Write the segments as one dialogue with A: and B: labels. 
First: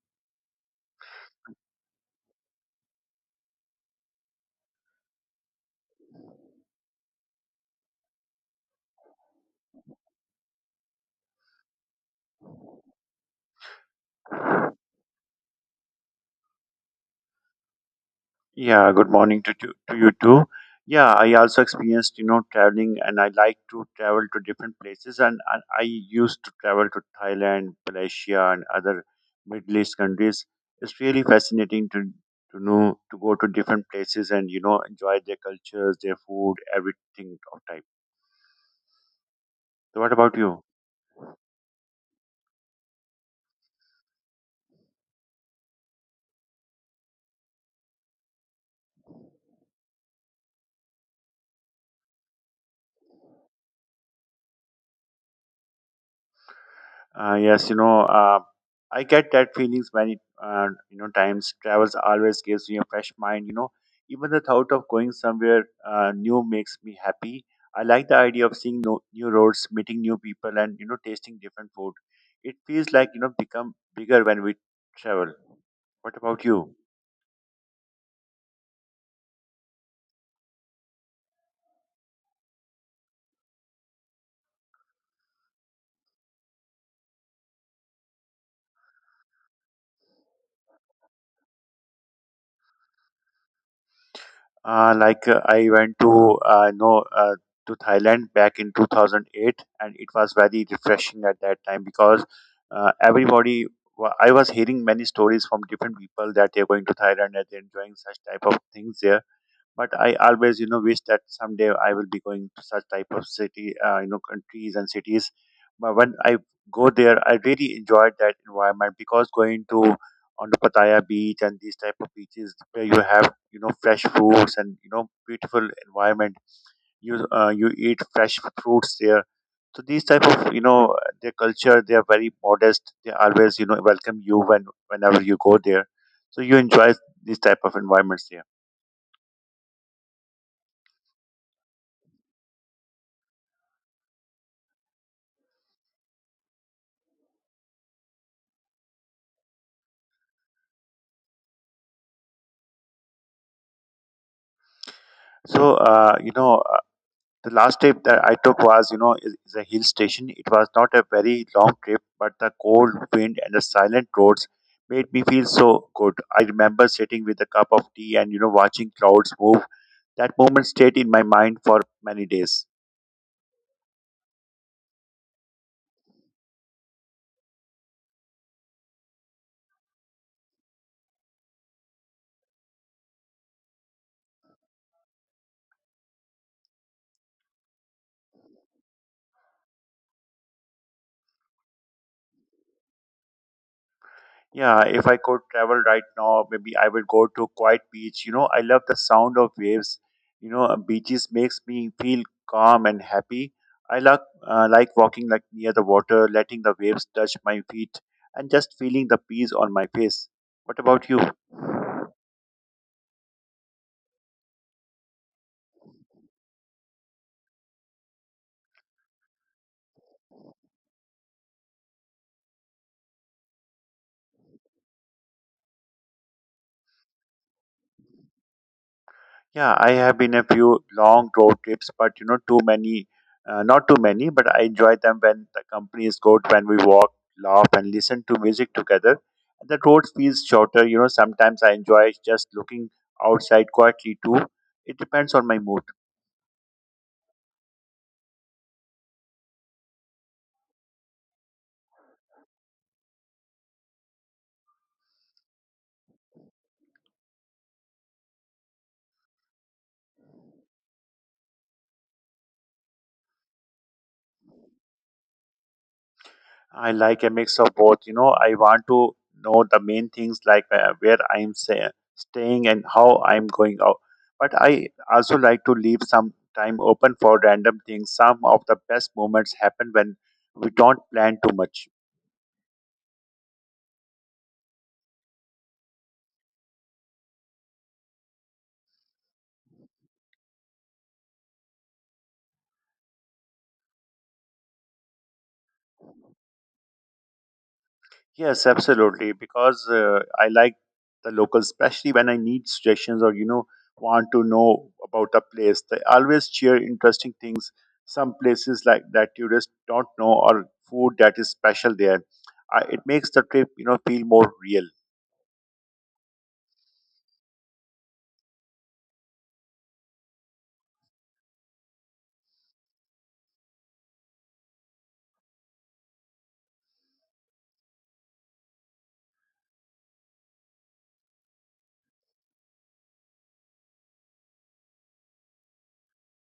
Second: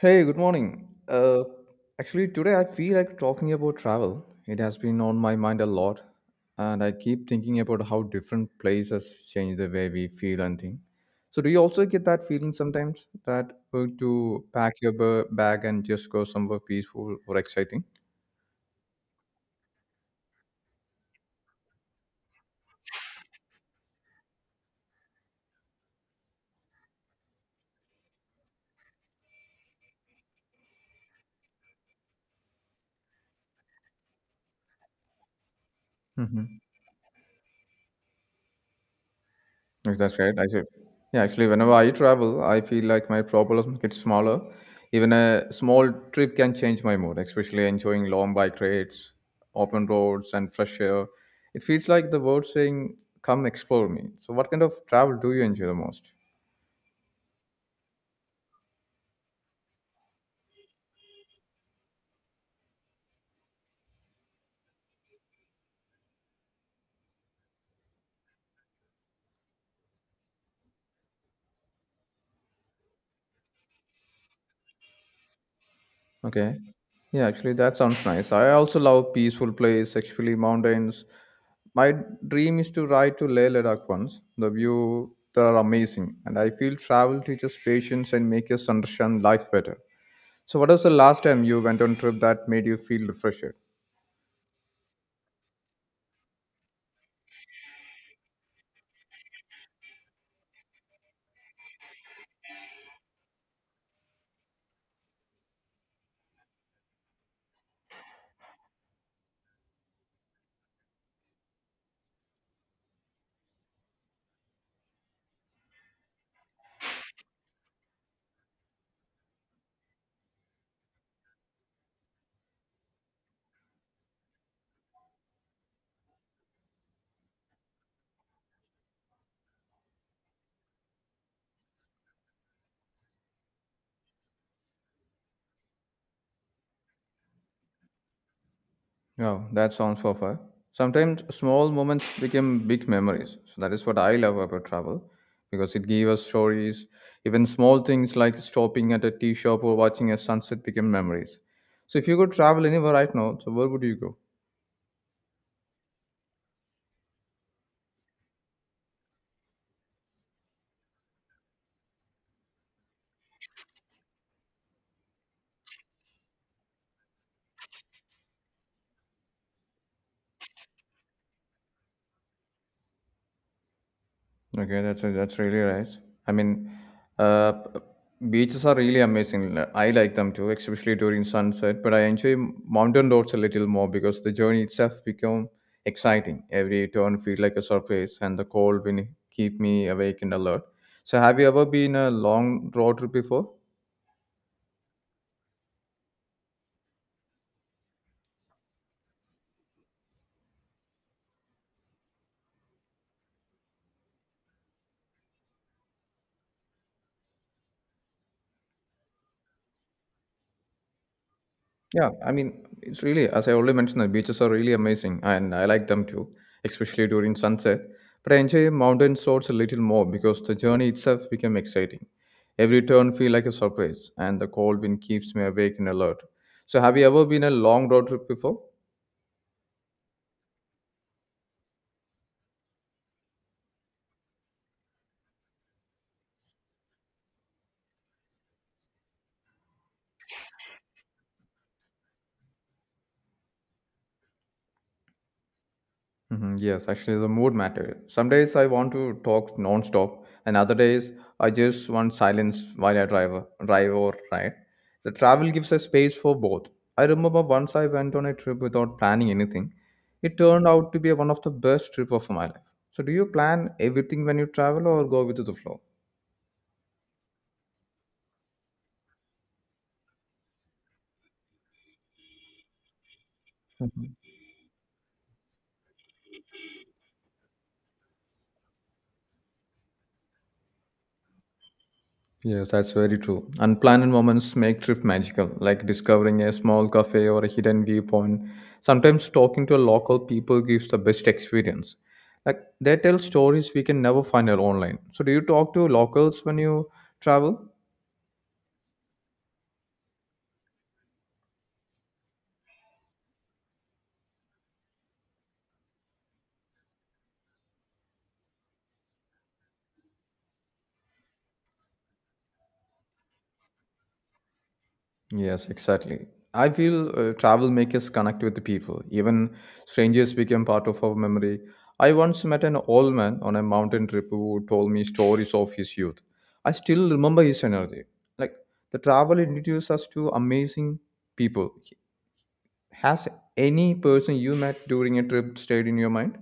A: Hey, good morning. Actually, today I feel like talking about travel. It has been on my mind a lot, and I keep thinking about how different places change the way we feel and think. So, do you also get that feeling sometimes that to pack your bag and just go somewhere peaceful or exciting?
B: Yeah, good morning to you too. Yeah, I also experienced, you know, traveling and I like to travel to different places and I used to travel to Thailand, Malaysia and other Middle East countries. It's really fascinating to know to go to different places and you know enjoy their cultures, their food,
A: Mm-hmm.
B: everything of type.
A: Yes,
B: So what
A: that's right.
B: about
A: I
B: you?
A: should. Yeah, actually, whenever I travel, I feel like my problems get smaller. Even a small trip can change my mood, especially enjoying long bike rides, open roads, and fresh air. It feels like the world saying, "Come explore me." So, what kind of travel do you enjoy the most?
B: Yes, you know, I get that feelings many, you know, times. Travels always gives me a fresh mind. You know, even the thought of going somewhere new makes me happy. I like the idea of seeing no, new roads, meeting new people, and you know, tasting different food. It feels like you know, become bigger when we travel. What about
A: Okay.
B: you?
A: Yeah, actually, that sounds nice. I also love peaceful place, actually mountains. My dream is to ride to Leh Ladakh once. The view there are amazing, and I feel travel teaches patience and makes us understand life better. So, what was the last time you went on trip that made you feel refreshed?
B: Like I went to know to Thailand back in 2008, and it was very refreshing at that time because everybody I was hearing many stories from different people that they're going to Thailand and they're enjoying such type of things there, but I always, you know, wish that someday I will be going to such type of city, you know, countries and cities. But when I go there, I really enjoyed that environment because going to on the Pattaya beach and these type of beaches where you have, you know, fresh fruits and you know, beautiful environment. You you eat fresh fruits there. So these type of, you know, their culture, they are very modest. They always, you know, welcome you whenever you go there. So you enjoy these type of environments there.
A: Oh, that sounds perfect. Sometimes small moments become big memories. So that is what I love about travel because it gave us stories. Even small things like stopping at a tea shop or watching a sunset become memories. So if you could travel anywhere right now, so where would you go?
B: So uh, you know. The last trip that I took was, you know, is a hill station. It was not a very long trip, but the cold wind and the silent roads made me feel so good. I remember sitting with a cup of tea and, you know, watching clouds move. That moment stayed in my mind for many days.
A: Okay, that's really nice. I mean, uh, p- beaches are really amazing. I like them too, especially during sunset. But I enjoy mountain roads a little more because the journey itself become exciting. Every turn feel like a surprise, and the cold wind keep me awake and alert. So, have you ever been a long road trip before?
B: Yeah, if I could travel right now, maybe I would go to quiet beach. You know, I love the sound of waves. You know, beaches makes me feel calm and happy. I like walking like near the water, letting the waves touch my feet, and just feeling the breeze on my face. What about you?
A: Yeah, I mean, it's really, as I already mentioned, the beaches are really amazing and I like them too, especially during sunset. But I enjoy mountain resorts a little more because the journey itself became exciting. Every turn feel like a surprise and the cold wind keeps me awake and alert. So have you ever been a long road trip before?
B: Yeah, I have been a few long road trips, but you know, too many, not too many, but I enjoy them when the company is good, when we walk, laugh, and listen to music together. The road feels shorter, you know, sometimes I enjoy just looking outside quietly too. It depends on my mood.
A: Mhm, yes, actually, the mood matter. Some days I want to talk non-stop, and other days I just want silence while I drive or ride. The travel gives a space for both. I remember once I went on a trip without planning anything. It turned out to be one of the best trip of my life. So, do you plan everything when you travel or go with the flow?
B: I like a mix of both. You know, I want to know the main things like where I'm staying and how I'm going out. But I also like to leave some time open for random things. Some of the best moments happen when we don't plan too much.
A: Yes, that's very true. Unplanned moments make trip magical, like discovering a small cafe or a hidden viewpoint. Sometimes talking to a local people gives the best experience. Like they tell stories we can never find out online. So do you talk to locals when you travel?
B: Yes, absolutely. Because I like the locals, especially when I need suggestions or you know want to know about a place. They always share interesting things. Some places like that tourists don't know, or food that is special there. It makes the trip you know feel more real.
A: Yes, exactly. I feel travel makes us connect with the people. Even strangers become part of our memory. I once met an old man on a mountain trip who told me stories of his youth. I still remember his energy. Like the travel introduces us to amazing people. Has any person you met during a trip stayed in your mind?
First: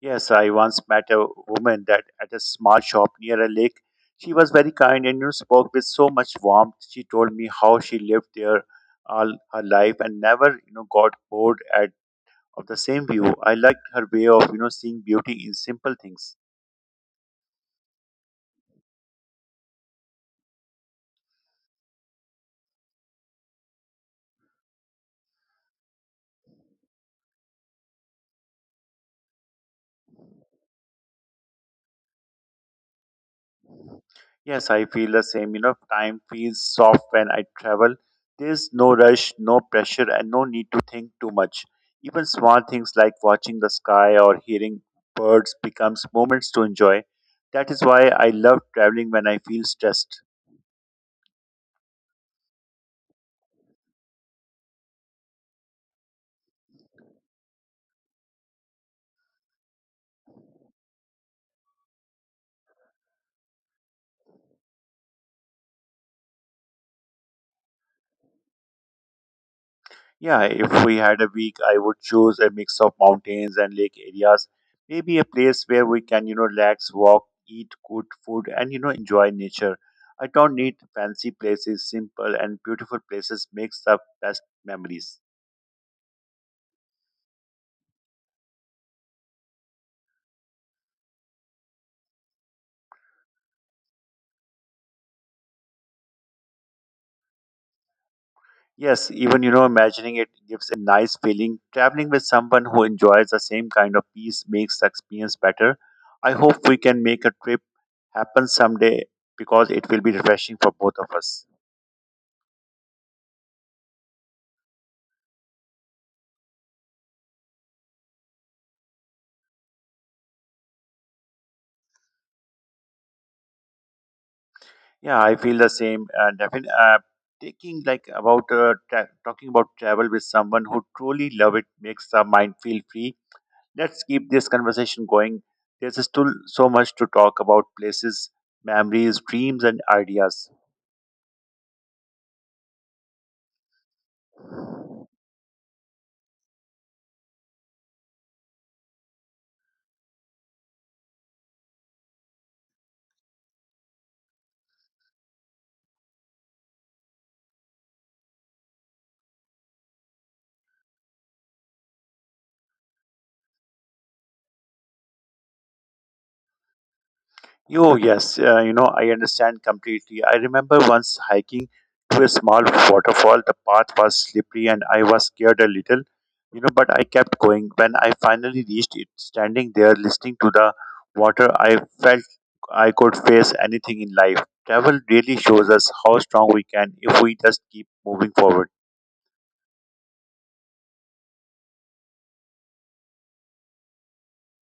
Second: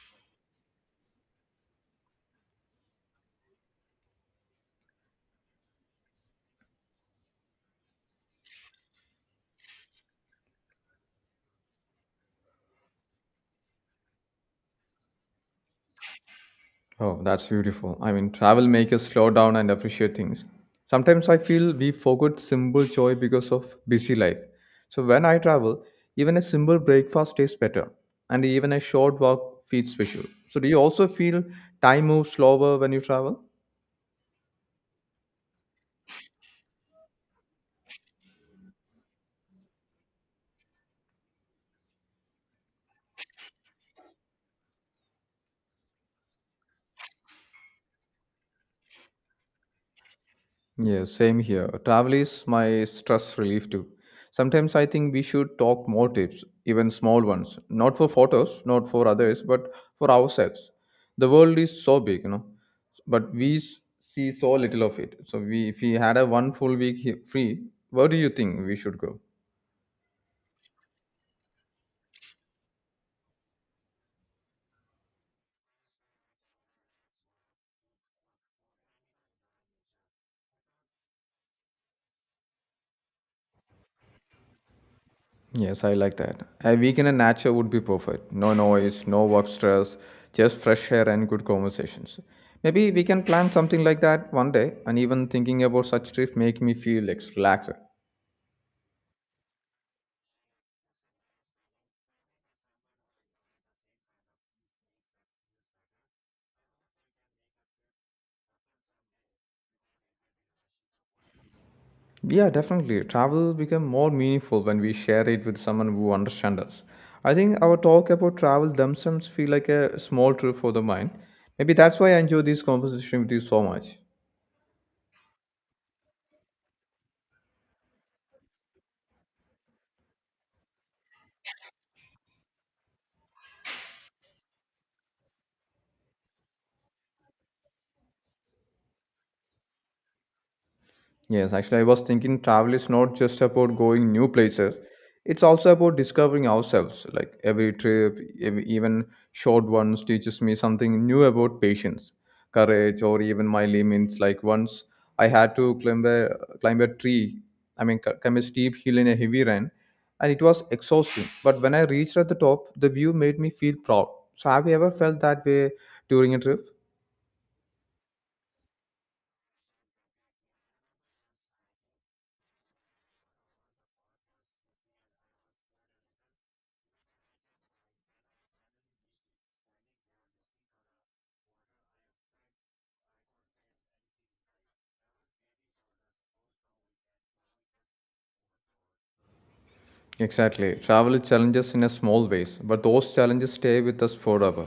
B: Yes, I once met a woman that at a small shop near a lake. She was very kind and you know, spoke with so much warmth. She told me how she lived there all her life and never you know got bored at. Of the same view. I like her way of, you know, seeing beauty in simple things.
A: Oh, that's beautiful. I mean, travel makes us slow down and appreciate things. Sometimes I feel we forget simple joy because of busy life. So when I travel, even a simple breakfast tastes better, and even a short walk feels special. So do you also feel time moves slower when you travel?
B: Yes, I feel the same. You know, time feels soft when I travel. There's no rush, no pressure, and no need to think too much. Even small things like watching the sky or hearing birds becomes moments to enjoy. That is why I love traveling when I feel stressed.
A: Yeah, same here. Travel is my stress relief too. Sometimes I think we should talk more tips, even small ones, not for photos, not for others, but for ourselves. The world is so big, but we see so little of it. So we, if we had a one full week free, where do you think we should go?
B: Yeah, if we had a week, I would choose a mix of mountains and lake areas. Maybe a place where we can, you know, relax, walk, eat good food, and, you know, enjoy nature. I don't need fancy places, simple and beautiful places makes the best memories.
A: Yes, I like that. A weekend in a nature would be perfect. No noise, no work stress, just fresh air and good conversations. Maybe we can plan something like that one day. And even thinking about such trips make me feel like relaxed.
B: Yes, even, you know, imagining it gives a nice feeling. Traveling with someone who enjoys the same kind of peace makes the experience better. I hope we can make a trip happen someday because it will be refreshing for both of us.
A: Yeah, definitely. Travel become more meaningful when we share it with someone who understands us. I think our talk about travel themselves feel like a small trip for the mind. Maybe that's why I enjoy this conversation with you so much.
B: Yeah, I feel the same. Taking like about talking about travel with someone who truly love it makes our mind feel free. Let's keep this conversation going. There's still so much to talk about: places, memories, dreams, and ideas.
A: Yes, actually, I was thinking travel is not just about going new places. It's also about discovering ourselves. Like every trip, even short ones, teaches me something new about patience, courage, or even my limits. Like once I had to climb a tree. I mean, climb a steep hill in a heavy rain, and it was exhausting. But when I reached at the top, the view made me feel proud. So, have you ever felt that way during a trip?
B: Oh, yes. You know, I understand completely. I remember once hiking to a small waterfall. The path was slippery and I was scared a little, you know, but I kept going. When I finally reached it, standing there listening to the water, I felt I could face anything in life. Travel really shows us how strong we can if we just keep moving forward.
A: Exactly. Travel challenges in a small ways, but those challenges stay with us forever.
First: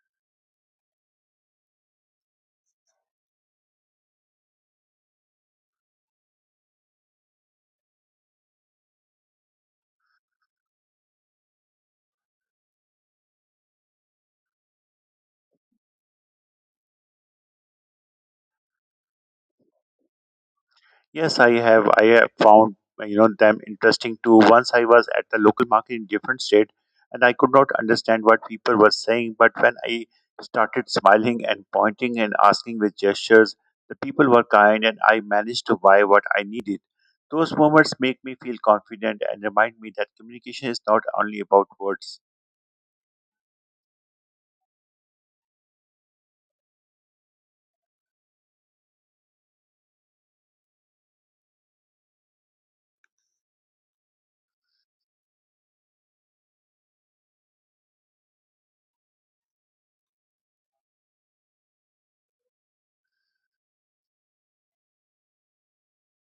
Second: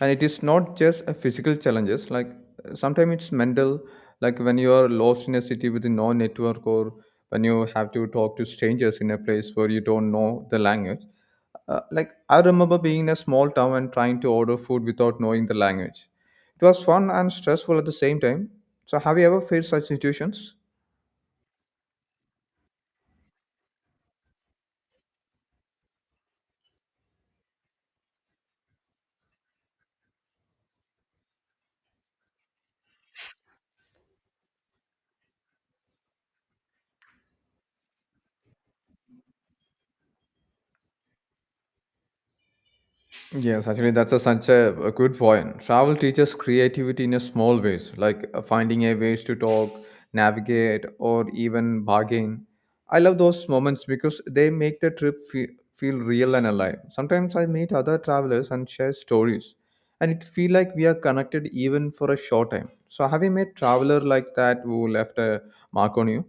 A: And it is not just a physical challenges, like sometimes it's mental, like when you are lost in a city with no network or when you have to talk to strangers in a place where you don't know the language. Like I remember being in a small town and trying to order food without knowing the language. It was fun and stressful at the same time. So have you ever faced such situations?
B: Yes, I have. I have found you know them interesting too. Once I was at the local market in different state, and I could not understand what people were saying. But when I started smiling and pointing and asking with gestures, the people were kind, and I managed to buy what I needed. Those moments make me feel confident and remind me that communication is not only about words.
A: Yes, actually, that's a, such a good point. Travel teaches creativity in a small ways, like finding a ways to talk, navigate, or even bargain. I love those moments because they make the trip feel real and alive. Sometimes I meet other travelers and share stories, and it feel like we are connected even for a short time. So, have you met traveler like that who left a mark on you?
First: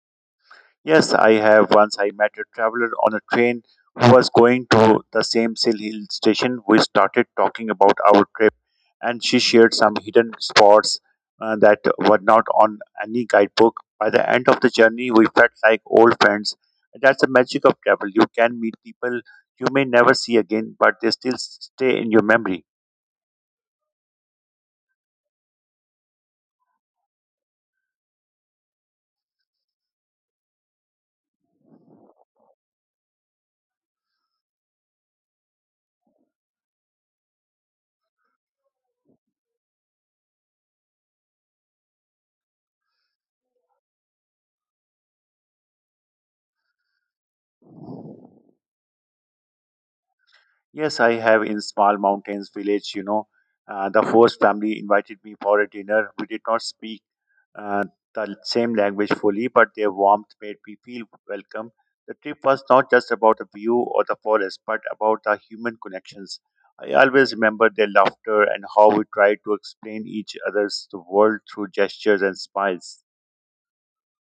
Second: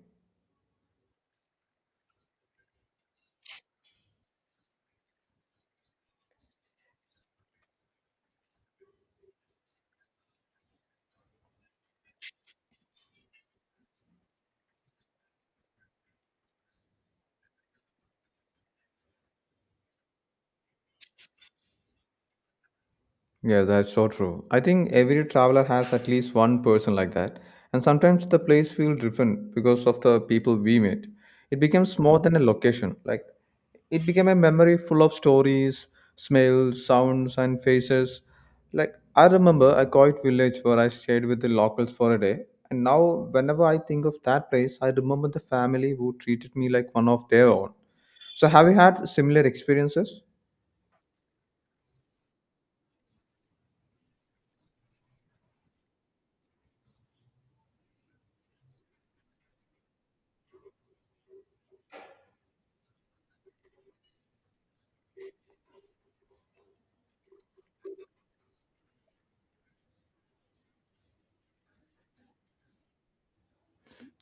B: Yes, I have. Once I met a traveler on a train who was going to the same Sil Hill station. We started talking about our trip, and she shared some hidden spots that were not on any guidebook. By the end of the journey, we felt like old friends. That's the magic of travel. You can meet people you may never see again, but they still stay in your memory.
A: Yeah, that's so true. I think every traveler has at least one person like that. And sometimes the place feels different because of the people we meet. It becomes more than a location. Like it became a memory full of stories, smells, sounds and faces. Like I remember a quiet village where I stayed with the locals for a day. And now whenever I think of that place, I remember the family who treated me like one of their own. So have you had similar experiences?
B: Yes, I have in small mountains village, you know. The host family invited me for a dinner. We did not speak uh, the same language fully, but their warmth made me feel welcome. The trip was not just about the view or the forest, but about the human connections. I always remember their laughter and how we tried to explain each other's the world through gestures and smiles.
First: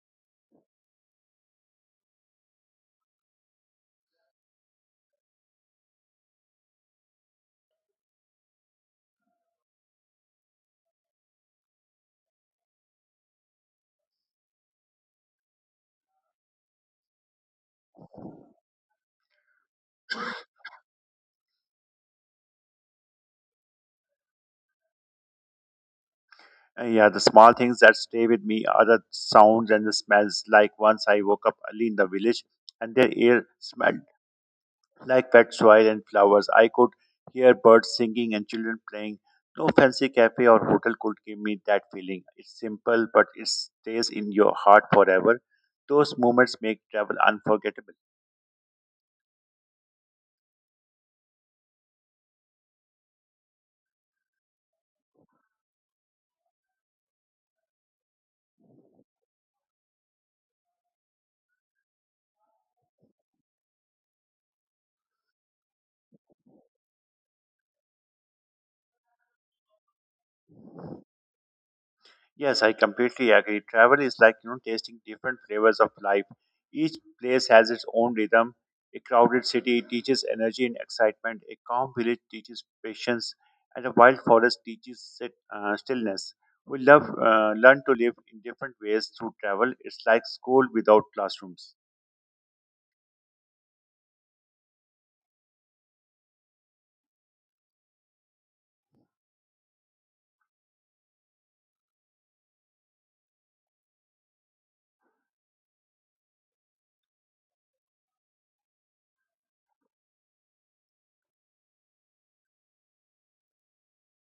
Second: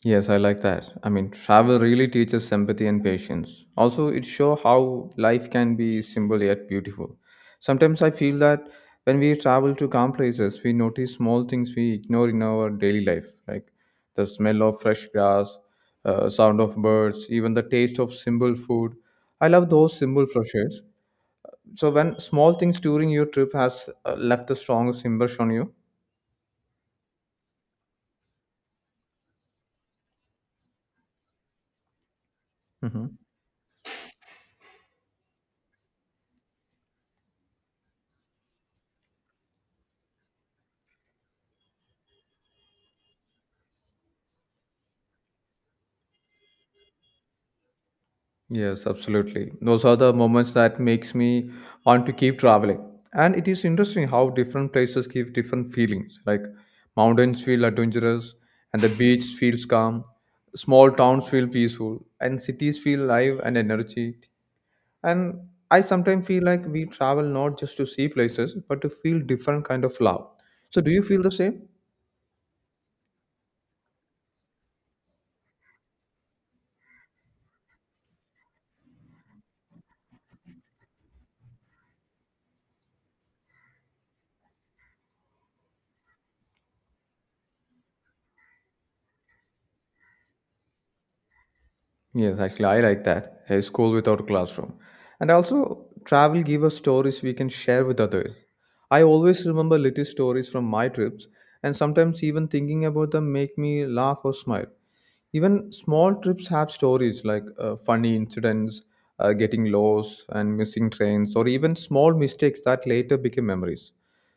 A: Yes, I like that. I mean, travel really teaches empathy and patience. Also, it shows how life can be simple yet beautiful. Sometimes I feel that when we travel to calm places, we notice small things we ignore in our daily life, like the smell of fresh grass, sound of birds, even the taste of simple food. I love those simple pleasures. So, when small things during your trip has left the strongest impression on you.
B: And yeah, the small things that stay with me are the sounds and the smells. Like once I woke up early in the village, and their
A: Hmm.
B: air smelled like wet soil and flowers. I could hear birds singing and children playing. No fancy cafe or hotel could give me that feeling. It's simple, but it stays in your heart forever. Those moments make travel unforgettable.
A: Yes, absolutely. Those are the moments that makes me want to keep traveling. And it is interesting how different places give different feelings. Like mountains feel adventurous and the beach feels calm. Small towns feel peaceful and cities feel live and energy. And I sometimes feel like we travel not just to see places but to feel different kind of love. So do you feel the same?
B: Yes, I completely agree. Travel is like you know tasting different flavors of life. Each place has its own rhythm. A crowded city teaches energy and excitement. A calm village teaches patience, and a wild forest teaches stillness. We love learn to live in different ways through travel. It's like school without classrooms.
A: Yes, actually, I like that. A school without classroom. And also, travel give us stories we can share with others. I always remember little stories from my trips, and sometimes even thinking about them make me laugh or smile. Even small trips have stories like funny incidents, getting lost, and missing trains, or even small mistakes that later become memories.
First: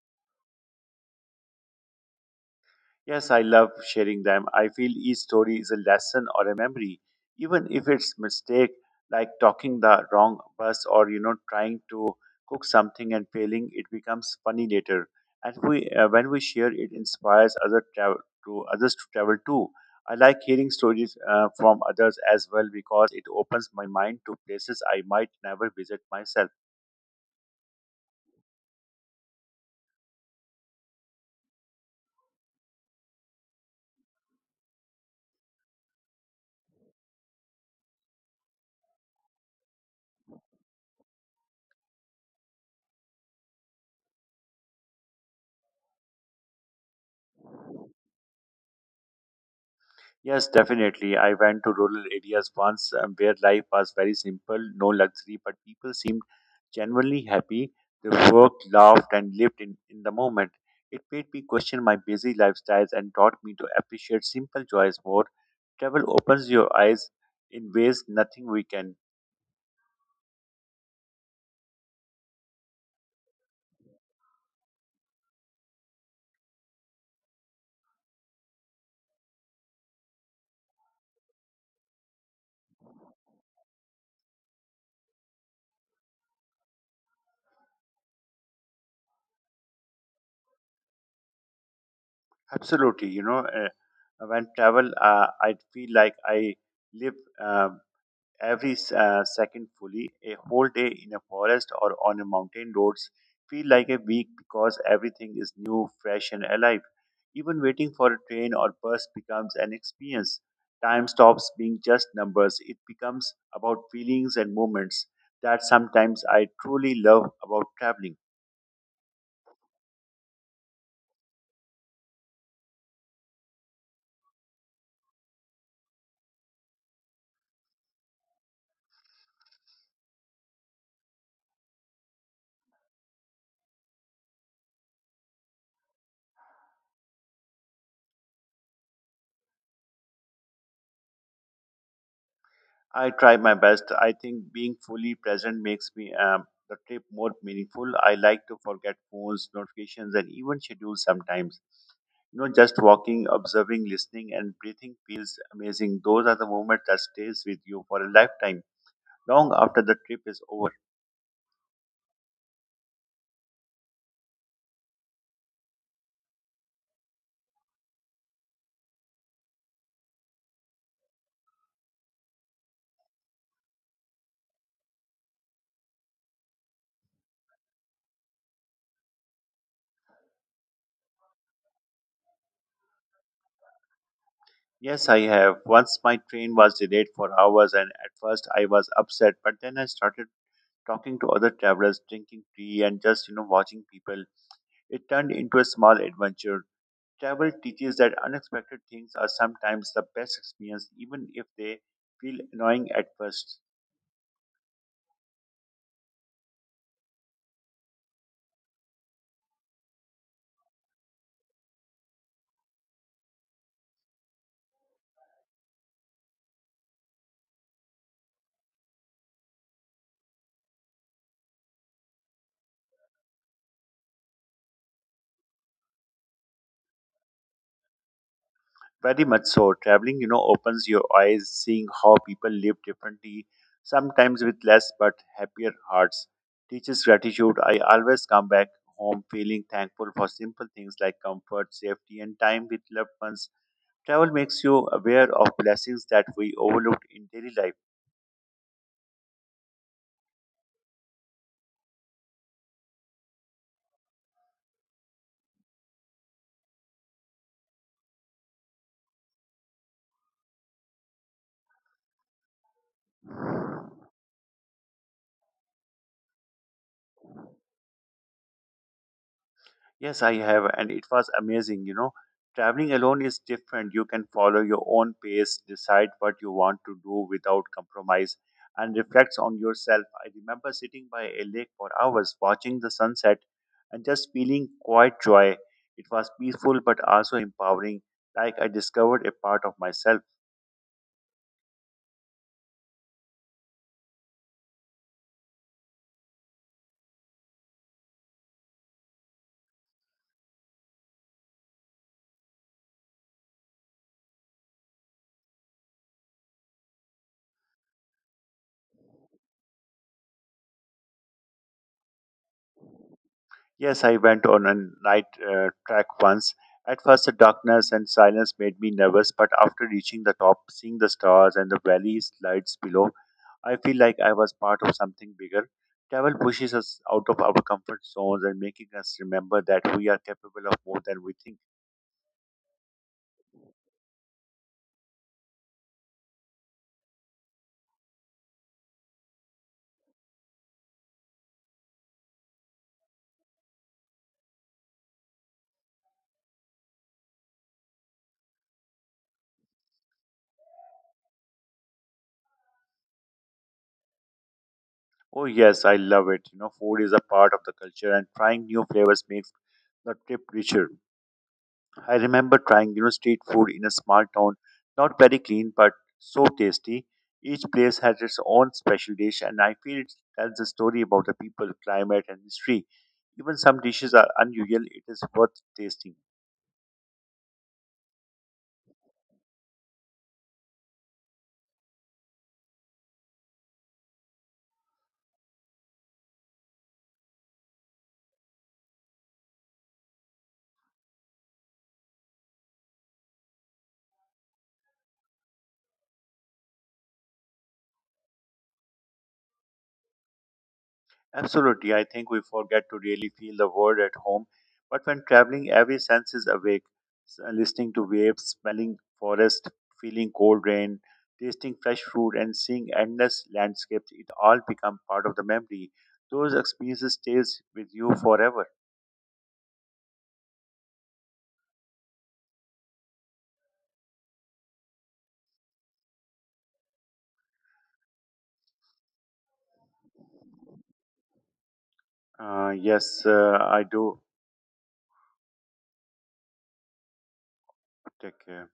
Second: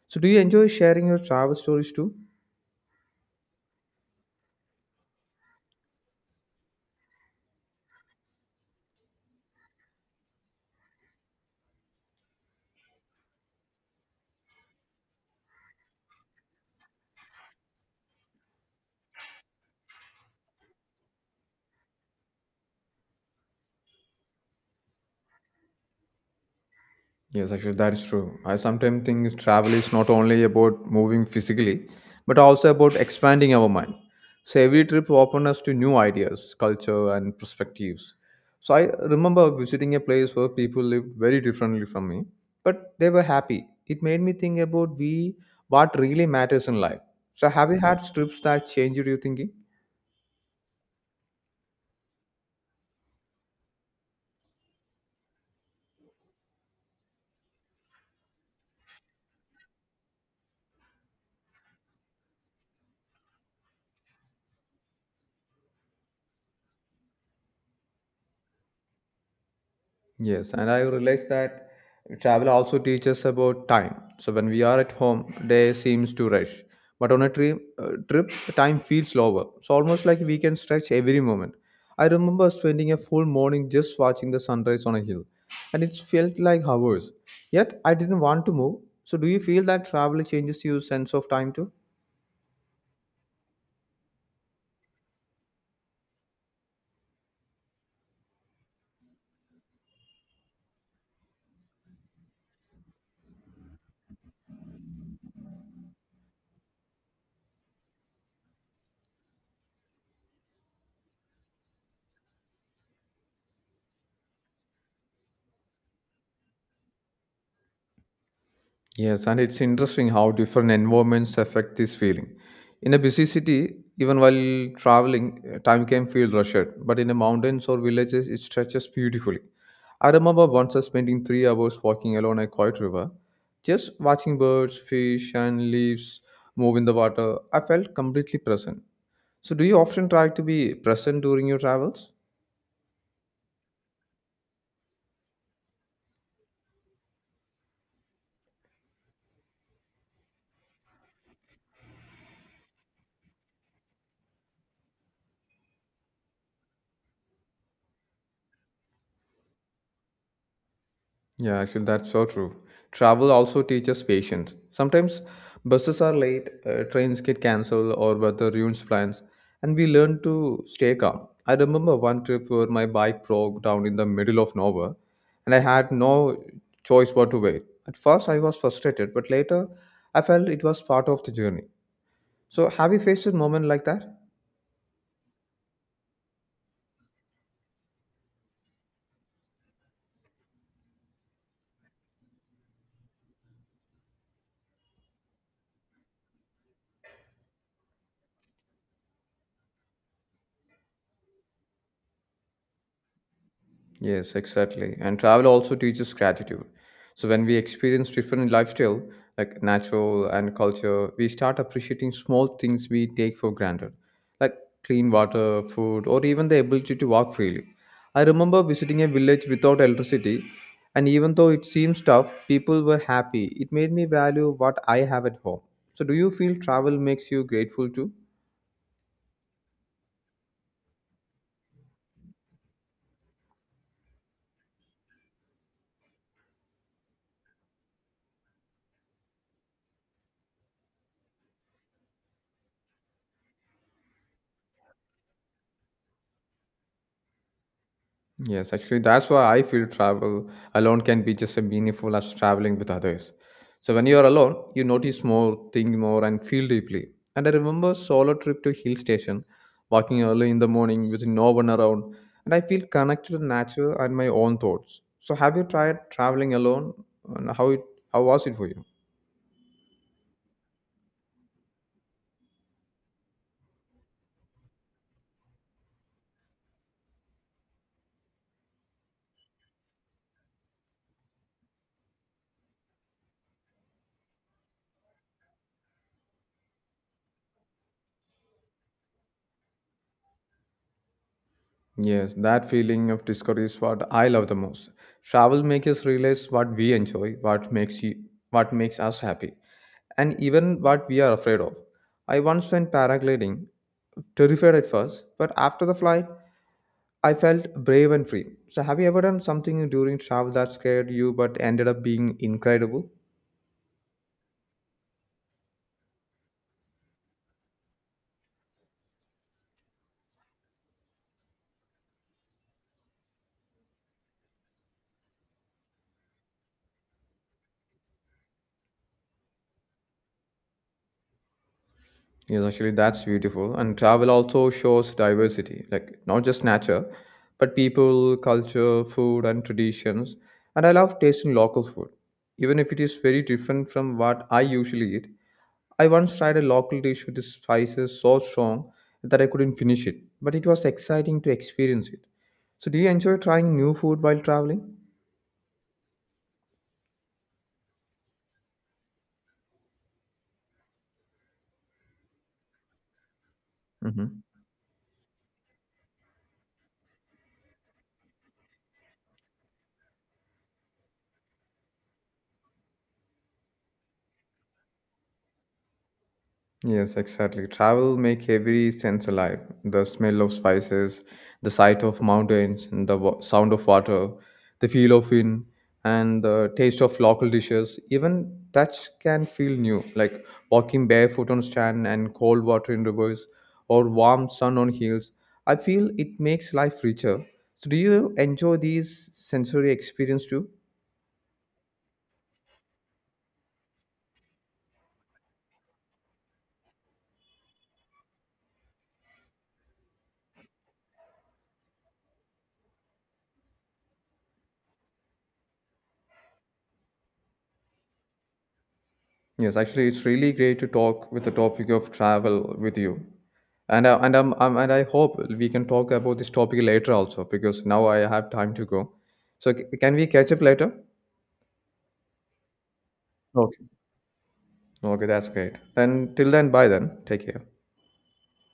A: So, do you enjoy sharing your travel stories too?
B: Yes, I love sharing them. I feel each story is a lesson or a memory, even if it's mistake like talking the wrong bus or you know trying to cook something and failing. It becomes funny later, and we when we share, it inspires other travel to others to travel too. I like hearing stories from others as well because it opens my mind to places I might never visit myself.
A: Yes, actually, that's true. I sometimes think travel is not only about moving physically, but also about expanding our mind. So every trip opens us to new ideas, culture, and perspectives. So I remember visiting a place where people lived very differently from me, but they were happy. It made me think about we what really matters in life. So have you had trips that changed your thinking?
B: Yes, definitely. I went to rural areas once where life was very simple, no luxury, but people seemed genuinely happy. They worked, laughed, and lived in the moment. It made me question my busy lifestyles and taught me to appreciate simple joys more. Travel opens your eyes in ways nothing we can.
A: Yes, and I realized that travel also teaches about time. So when we are at home, day seems to rush, but on a trip, time feels slower. So almost like we can stretch every moment. I remember spending a full morning just watching the sunrise on a hill, and it felt like hours. Yet I didn't want to move. So do you feel that travel changes your sense of time too?
B: Absolutely, you know, when travel, I feel like I live. um every second fully. A whole day in a forest or on a mountain roads feel like a week because everything is new, fresh, and alive. Even waiting for a train or bus becomes an experience. Time stops being just numbers. It becomes about feelings and moments that sometimes I truly love about traveling.
A: Yes, and it's interesting how different environments affect this feeling. In a busy city, even while traveling, time can feel rushed, but in the mountains or villages, it stretches beautifully. I remember once spending 3 hours walking along a quiet river, just watching birds, fish, and leaves move in the water. I felt completely present. So, do you often try to be present during your travels?
B: I try my best. I think being fully present makes me the trip more meaningful. I like to forget phones, notifications, and even schedules sometimes. You know, just walking, observing, listening, and breathing feels amazing. Those are the moments that stays with you for a lifetime, long after the trip is over.
A: Yeah, actually, that's so true. Travel also teaches patience. Sometimes buses are late, trains get cancelled, or weather ruins plans, and we learn to stay calm. I remember one trip where my bike broke down in the middle of nowhere, and I had no choice but to wait. At first, I was frustrated, but later, I felt it was part of the journey. So, have you faced a moment like that?
B: Yes, I have. Once my train was delayed for hours, and at first I was upset, but then I started talking to other travelers, drinking tea, and just you know watching people. It turned into a small adventure. Travel teaches that unexpected things are sometimes the best experience, even if they feel annoying at first.
A: Yes, exactly. And travel also teaches gratitude. So when we experience different lifestyle, like natural and culture, we start appreciating small things we take for granted, like clean water, food, or even the ability to walk freely. I remember visiting a village without electricity, and even though it seems tough, people were happy. It made me value what I have at home. So do you feel travel makes you grateful too?
B: Very much so. Traveling, you know, opens your eyes, seeing how people live differently, sometimes with less but happier hearts. Teaches gratitude. I always come back home feeling thankful for simple things like comfort, safety, and time with loved ones. Travel makes you aware of blessings that we overlooked in daily life.
A: Yes, actually, that's why I feel travel alone can be just as meaningful as traveling with others. So when you are alone, you notice more, think more, and feel deeply. And I remember solo trip to hill station, walking early in the morning with no one around, and I feel connected to nature and my own thoughts. So have you tried traveling alone, and how was it for you?
B: Yes, I have, and it was amazing. You know, traveling alone is different. You can follow your own pace, decide what you want to do without compromise, and reflects on yourself. I remember sitting by a lake for hours, watching the sunset, and just feeling quite joy. It was peaceful but also empowering, like I discovered a part of myself.
A: Yes, that feeling of discovery is what I love the most. Travel makes us realize what we enjoy, what makes us happy, and even what we are afraid of. I once went paragliding, terrified at first, but after the flight, I felt brave and free. So, have you ever done something during travel that scared you but ended up being incredible?
B: Yes, I went on a night trek once. At first, the darkness and silence made me nervous, but after reaching the top, seeing the stars and the valleys lights below, I feel like I was part of something bigger. Travel pushes us out of our comfort zones and making us remember that we are capable of more than we think.
A: Yes, actually, that's beautiful. And travel also shows diversity, like not just nature, but people, culture, food, and traditions. And I love tasting local food, even if it is very different from what I usually eat. I once tried a local dish with the spices so strong that I couldn't finish it, but it was exciting to experience it. So, do you enjoy trying new food while traveling?
B: Oh yes, I love it. You know, food is a part of the culture and trying new flavors makes the trip richer. I remember trying, you know, street food in a small
A: Mhm.
B: town, not very clean but so tasty. Each place has its own special dish and I feel it tells a story about the people, climate and history. Even some dishes are unusual, it is worth tasting.
A: Yes, exactly. Travel make every sense alive. The smell of spices, the sight of mountains, and the sound of water, the feel of wind, and the taste of local dishes. Even touch can feel new, like walking barefoot on sand and cold water in rivers, or warm sun on hills. I feel it makes life richer. So, do you enjoy these sensory experience too?
B: Absolutely. I think we forget to really feel the world at home. But when traveling, every sense is awake. Listening to waves, smelling forest, feeling cold rain, tasting fresh food, and seeing endless landscapes, it all become part of the memory. Those experiences stays with you forever.
A: Yes, actually, it's really great to talk with the topic of travel with you, and I, and I'm and I hope we can talk about this topic later also because now I have time to go. So can we catch up later?
B: Yes,
A: Okay.
B: I do.
A: Okay, that's great. Then till then, bye then. Take care.
B: Take care.